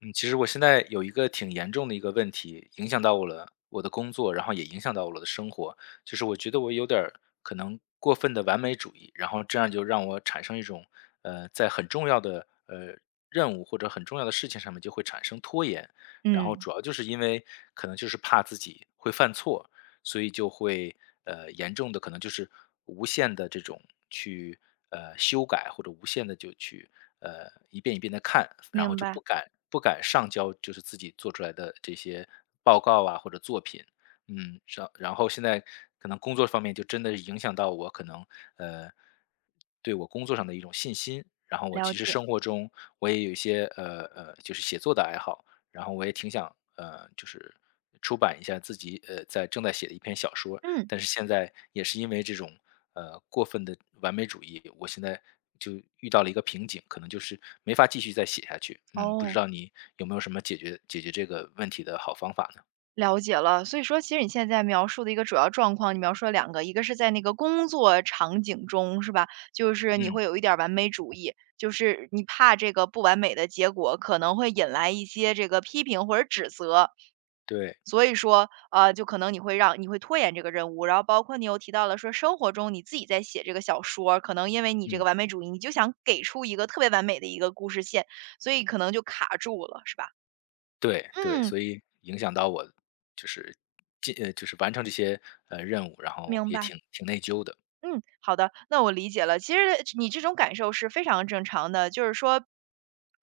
嗯，其实我现在有一个挺严重的一个问题，影响到我的工作，然后也影响到我的生活。就是我觉得我有点儿可能过分的完美主义，然后这样就让我产生一种，在很重要的任务或者很重要的事情上面就会产生拖延，然后嗯，主要就是因为可能就是怕自己会犯错，所以就会严重的可能就是无限的这种去修改或者无限的就去一遍一遍的看，然后明就白，不敢上交就是自己做出来的这些报告啊或者作品。然后现在可能工作方面就真的影响到我可能，呃，对我工作上的一种信心。然后我了其实解。生活中我也有一些，就是写作的爱好，然后我也挺想，就是出版一下自己，在正在写的一篇小说，嗯，但是现在也是因为这种过分的完美主义，我现在就遇到了一个瓶颈，可能就是没法继续再写下去。嗯，不知哦，道你有没有什么解决这个问题的好方法呢？了解了。所以说，其实你现在描述的一个主要状况，你描述了两个，一个是在那个工作场景中，是吧？就是你嗯，会有一点儿完美主义，就是你怕这个不完美的结果可能会引来一些这个批评或者指责，对，所以说，就可能你会拖延这个任务。然后包括你又提到了说，生活中你自己在写这个小说儿可能因为你这个嗯，完美主义，你就想给出一个特别完美的一个故事线，所以可能就卡住了，是吧？对对，嗯，所以影响到我就是就是完成这些任务，然后明也白。挺内疚的。嗯，好的，那我理解了。其实你这种感受是非常正常的，就是说，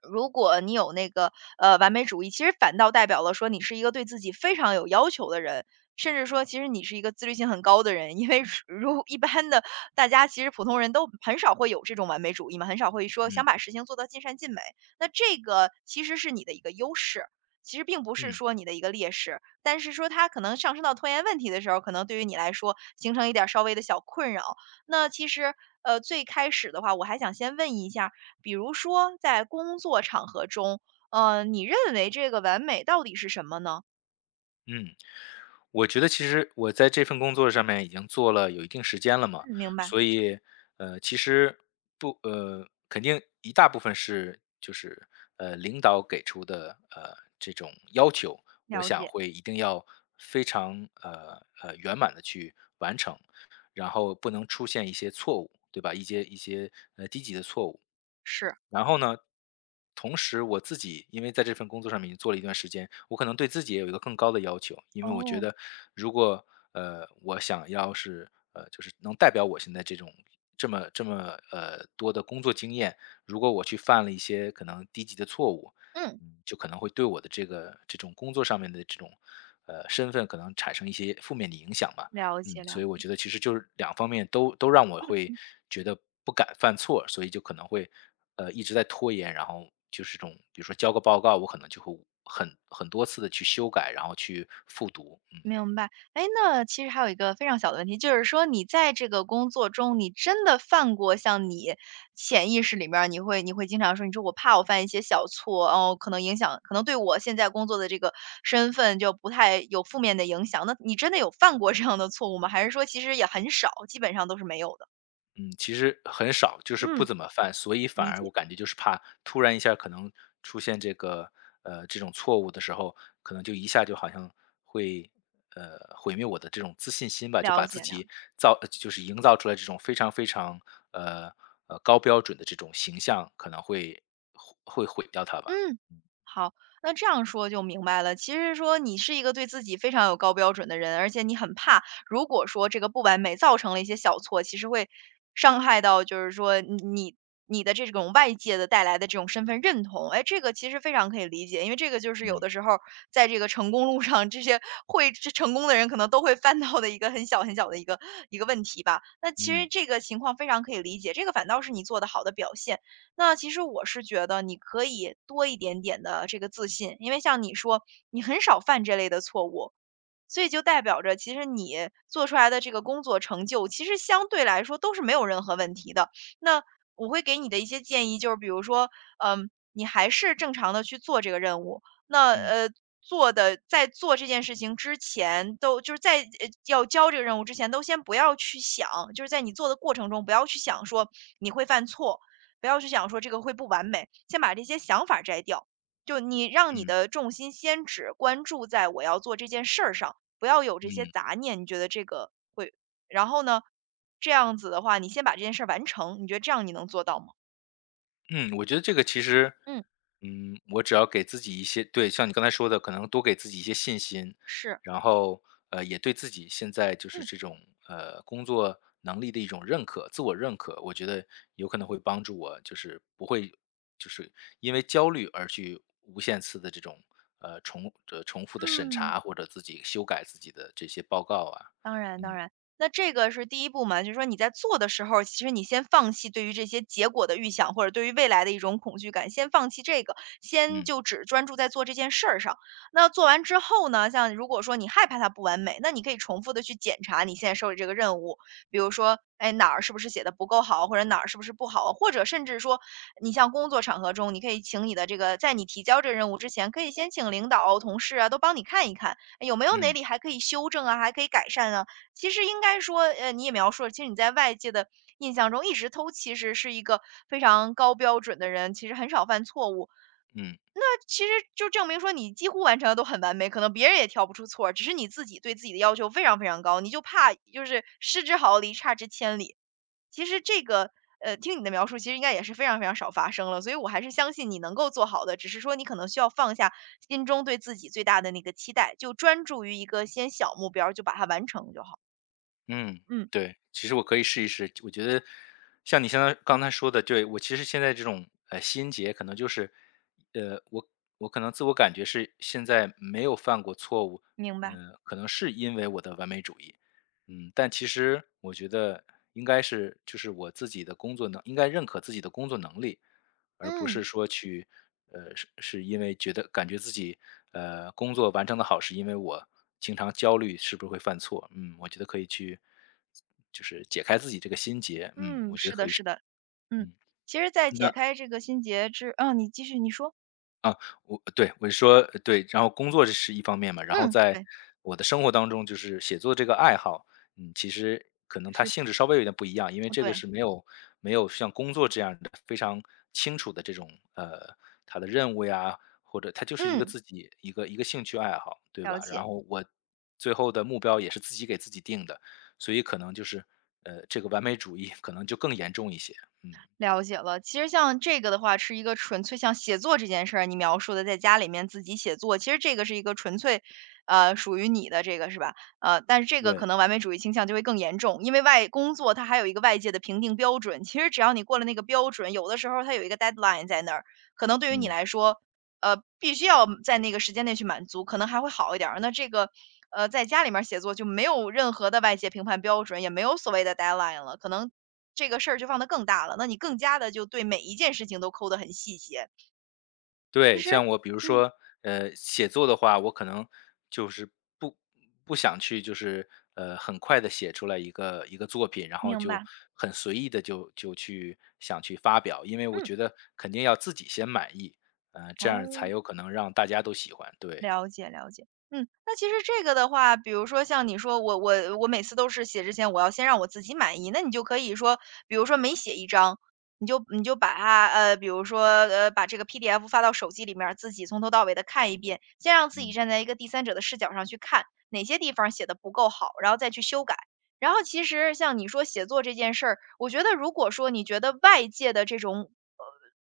如果你有那个完美主义，其实反倒代表了说你是一个对自己非常有要求的人，甚至说其实你是一个自律性很高的人。因为是 如一般的大家其实普通人都很少会有这种完美主义嘛，很少会说想嗯把事情做到尽善尽美。那这个其实是你的一个优势。其实并不是嗯。说你的一个劣势，但是说它可能上升到拖延问题的时候，可能对于你来说形成一点儿稍微的小困扰。那其实，最开始的话，我还想先问一下，比如说在工作场合中，你认为这个完美到底是什么呢？嗯，我觉得其实我在这份工作上面已经做了有一定时间了嘛，嗯，明白，所以其实不呃，肯定一大部分是就是领导给出的这种要求，我了想解，会一定要非常圆满的去完成，然后不能出现一些错误，对吧？一些低级的错误。是，然后呢，同时我自己因为在这份工作上面已经做了一段时间，我可能对自己也有一个更高的要求，因为我觉哦，得如果我想要是就是能代表我现在这种这么多的工作经验，如果我去犯了一些可能低级的错误，嗯，就可能会对我的这个这种工作上面的这种身份可能产生一些负面的影响吧。了解了所以我解。觉得其实就是两方面都让我会觉得不敢犯错，所以就可能会一直在拖延，然后就是这种比如说交个报告，我可能就会很多次的去修改，然后去复读，嗯。明白。哎，那其实还有一个非常小的问题，就是说你在这个工作中，你真的犯过像你潜意识里面儿，你会经常说，你说我怕我犯一些小错，哦，可能影响可能对我现在工作的这个身份就不太有负面的影响，那你真的有犯过这样的错误吗？还是说其实也很少，基本上都是没有的？嗯，其实很少，就是不嗯，怎么犯，所以反理而解，我感觉就是怕突然一下可能出现这个这种错误的时候，可能就一下就好像会毁灭我的这种自信心吧，就了把自解了己解。就是营造出来这种非常非常呃高标准的这种形象，可能会毁掉它吧。嗯，好，那这样说就明白了。其实说你是一个对自己非常有高标准的人，而且你很怕，如果说这个不完美造成了一些小错，其实会伤害到，就是说你的这种外界的带来的这种身份认同。哎，这个其实非常可以理解，因为这个就是有的嗯时候在这个成功路上，这些会这成功的人可能都会犯到的一个很小很小的一个问题吧。那其实嗯这个情况非常可以理解，这个反倒是你做的好的表现。那其实我是觉得你可以多一点点的这个自信，因为像你说，你很少犯这类的错误，所以就代表着其实你做出来的这个工作成就，其实相对来说都是没有任何问题的。那我会给你的一些建议就是，比如说，嗯，你还是正常的去做这个任务，那。嗯在做这件事情之前，都就是在要交这个任务之前，都先不要去想，就是在你做的过程中，不要去想说你会犯错，不要去想说这个会不完美，先把这些想法摘掉。就你让你嗯的重心先只关注在我要做这件事儿上，不要有这些嗯。杂念。你觉得这个会，然后呢，这样子的话，你先把这件事儿完成，你觉得这样你能做到吗？嗯，我觉得这个其实，嗯，我只要给自己一些对，像你刚才说的，可能多给自己一些信心，是，然后也对自己现在就是嗯。这种工作能力的一种认可，自我认可，我觉得有可能会帮助我，就是不会就是因为焦虑而去无限次的这种重复的审嗯。查或者自己修改自己的这些报告啊，当然当嗯然，那这个是第一步嘛，就是说你在做的时候，其实你先放弃对于这些结果的预想，或者对于未来的一种恐惧感，先放弃这个，先嗯就只专注在做这件事儿上。那做完之后呢，像如果说你害怕它不完美，那你可以重复的去检查你现在手里这个任务，比如说，哎，哪儿是不是写的不够好，或者哪儿是不是不好，或者甚至说，你像工作场合中，你可以请你的这个，在你提交这个任务之前，可以先请领导、同事啊，都帮你看一看。有没有哪嗯里还可以修正啊，还可以改善啊？其实应该说，你也描述了，其实你在外界的印象中一直都其实是一个非常高标准的人，其实很少犯错误。嗯那其实就证明说你几乎完成的都很完美，可能别人也挑不出错儿，只是你自己对自己的要求非常非常高，你就怕就是失之毫厘，差之千里。其实这个，听你的描述，其实应该也是非常非常少发生了，所以我还是相信你能够做好的，只是说你可能需要放下心中对自己最大的那个期待，就专注于一个先小目标儿就把它完成就好。嗯，嗯。对，其实我可以试一试。我觉得像你相当刚才说的，对，我其实现在这种心结，可能就是，呃，我我可能自我感觉是现在没有犯过错误，明白，可能是因为我的完美主义，但其实我觉得应该是就是我自己的工作应该认可自己的工作能力，而不嗯是说去，是因为觉得感觉自己，工作完成的好，是因为我经常焦虑是不是会犯错，我觉得可以去就是解开自己这个心结，嗯嗯，是的，是的，嗯。嗯，其实，在那解开这个心结之你继续，你说。啊，我是说对，然后工作这是一方面嘛，然后嗯，在对，我的生活当中，就是写作这个爱好，其实可能它性质稍微有点不一样，因为是这个对。是没有像工作这样的非常清楚的这种它的任务呀，或者它就是一个嗯，自己一个兴趣爱好，对了吧？解然后我最后的目标也是自己给自己定的，所以可能就是这个完美主义可能就更严重一些，嗯，了解了。其实像这个的话，是一个纯粹像写作这件事儿啊，你描述的在家里面自己写作，其实这个是一个纯粹，属于你的这个是吧？但是这个可对，能完美主义倾向就会更严重，因为外工作它还有一个外界的评定标准，其实只要你过了那个标准，有的时候它有一个 deadline 在那儿，可能对于你嗯。来说，必须要在那个时间内去满足，可能还会好一点儿。那这个。在家里面儿写作就没有任何的外界评判标准，也没有所谓的 deadline 了，可能这个事儿就放得更大了，那你更加的就对每一件事情都抠得很细节。其对，实像我比如嗯，说，写作的话，我可能就是不不想去，就是很快的写出来一个一个作品，然后明就白，很随意的就去想去发表，因为我嗯，觉得肯定要自己先满意，这样哦。才有可能让大家都喜欢，对，了解了解，嗯，那其实这个的话，比如说像你说我每次都是写之前，我要先让我自己满意，那你就可以说，比如说每写一张，你就把它比如说把这个 PDF 发到手机里面儿，自己从头到尾的看一遍，先让自己嗯站在一个第三者的视角上去看哪些地方写的不够好，然后再去修改。然后其实像你说写作这件事儿，我觉得如果说你觉得外界的这种。呃。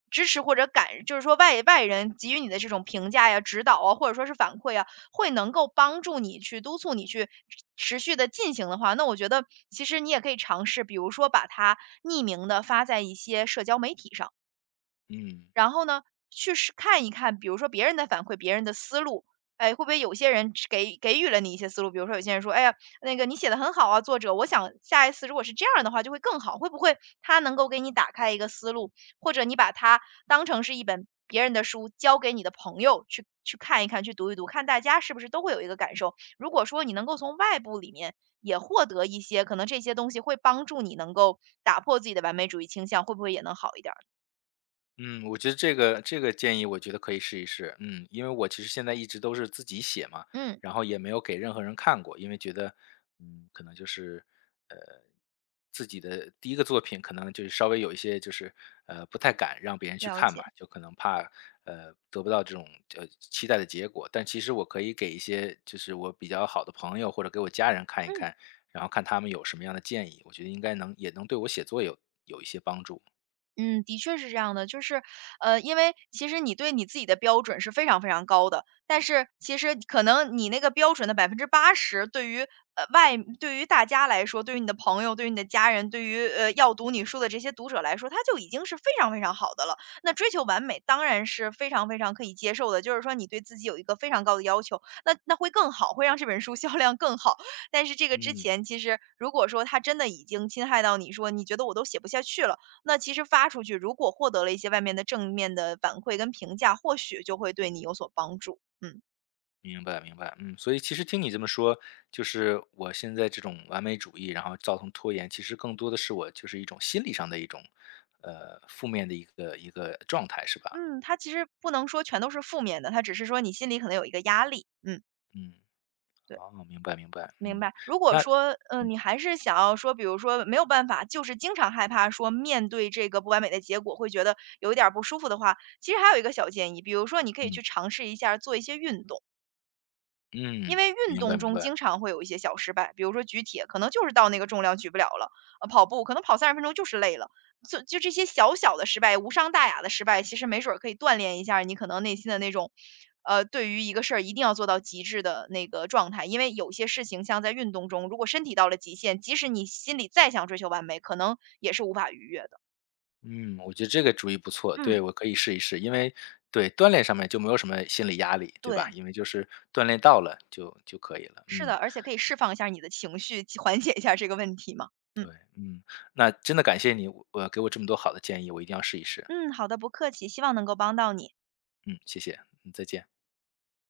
支持或者就是说外人给予你的这种评价呀、指导啊，或者说是反馈啊，会能够帮助你去督促你去持续的进行的话，那我觉得其实你也可以尝试，比如说把它匿名的发在一些社交媒体上。嗯。然后呢，去是看一看，比如说别人的反馈，别人的思路，哎，会不会有些人只给予了你一些思路？比如说有些人说，哎呀，那个你写的很好啊，作者，我想下一次如果是这样的话就会更好，会不会他能够给你打开一个思路，或者你把它当成是一本别人的书，交给你的朋友去看一看，去读一读，看大家是不是都会有一个感受。如果说你能够从外部里面也获得一些，可能这些东西会帮助你能够打破自己的完美主义倾向，会不会也能好一点儿？嗯，我觉得这个建议我觉得可以试一试。嗯，因为我其实现在一直都是自己写嘛，嗯，然后也没有给任何人看过，因为觉得，可能就是呃自己的第一个作品，可能就是稍微有一些就是不太敢让别人去了看解。嘛，就可能怕得不到这种期待的结果。但其实我可以给一些就是我比较好的朋友或者给我家人看一嗯看，然后看他们有什么样的建议，我觉得应该能也能对我写作有一些帮助。嗯，的确是这样的，就是，因为其实你对你自己的标准是非常非常高的，但是其实可能你那个标准的80%，对于对于大家来说，对于你的朋友，对于你的家人，对于要读你书的这些读者来说，他就已经是非常非常好的了。那追求完美当然是非常非常可以接受的，就是说你对自己有一个非常高的要求，那会更好，会让这本书 销量更好。但是这个之嗯。前，其实如果说他真的已经侵害到你说，你觉得我都写不下去了。那其实发出去，如果获得了一些外面的正面的反馈跟评价，或许就会对你有所帮助。嗯明白明白，所以其实听你这么说，就是我现在这种完美主义，然后造成拖延，其实更多的是我就是一种心理上的一种，负面的一个一个状态，是吧？嗯，它其实不能说全都是负面的，它只是说你心里可能有一个压力。嗯，嗯，对，哦，明白明白，明嗯，白。如果那，说，嗯你还是想要说，比如说没有办法，就是经常害怕说面对这个不完美的结果，会觉得有一点儿不舒服的话，其实还有一个小建议，比如说你可以嗯去尝试一下做一些运动。因嗯，为运明白动明中白，经常会有一些小失败，比如说举铁，可能就是到那个重量举不了了，跑步可能跑30 分钟就是累了，就这些小小的失败，无伤大雅的失败，其实没准儿可以锻炼一下儿你可能内心的那种，对于一个事儿一定要做到极致的那个状态。因为有些事情像在运动中，如果身体到了极限，即使你心里再想追求完美，可能也是无法逾越的。嗯，我觉得这个主意不错，嗯，对我可以试一试，因为对锻炼上面就没有什么心理压力，对吧？对，因为就是锻炼到了就可以了，是嗯，的，而且可以释放一下你的情绪，缓解一下这个问题嘛。嗯对，嗯，那真的感谢你，给我这么多好的建议，我一定要试一试。嗯，好的，不客气，希望能够帮到你。嗯，谢谢，嗯，再见。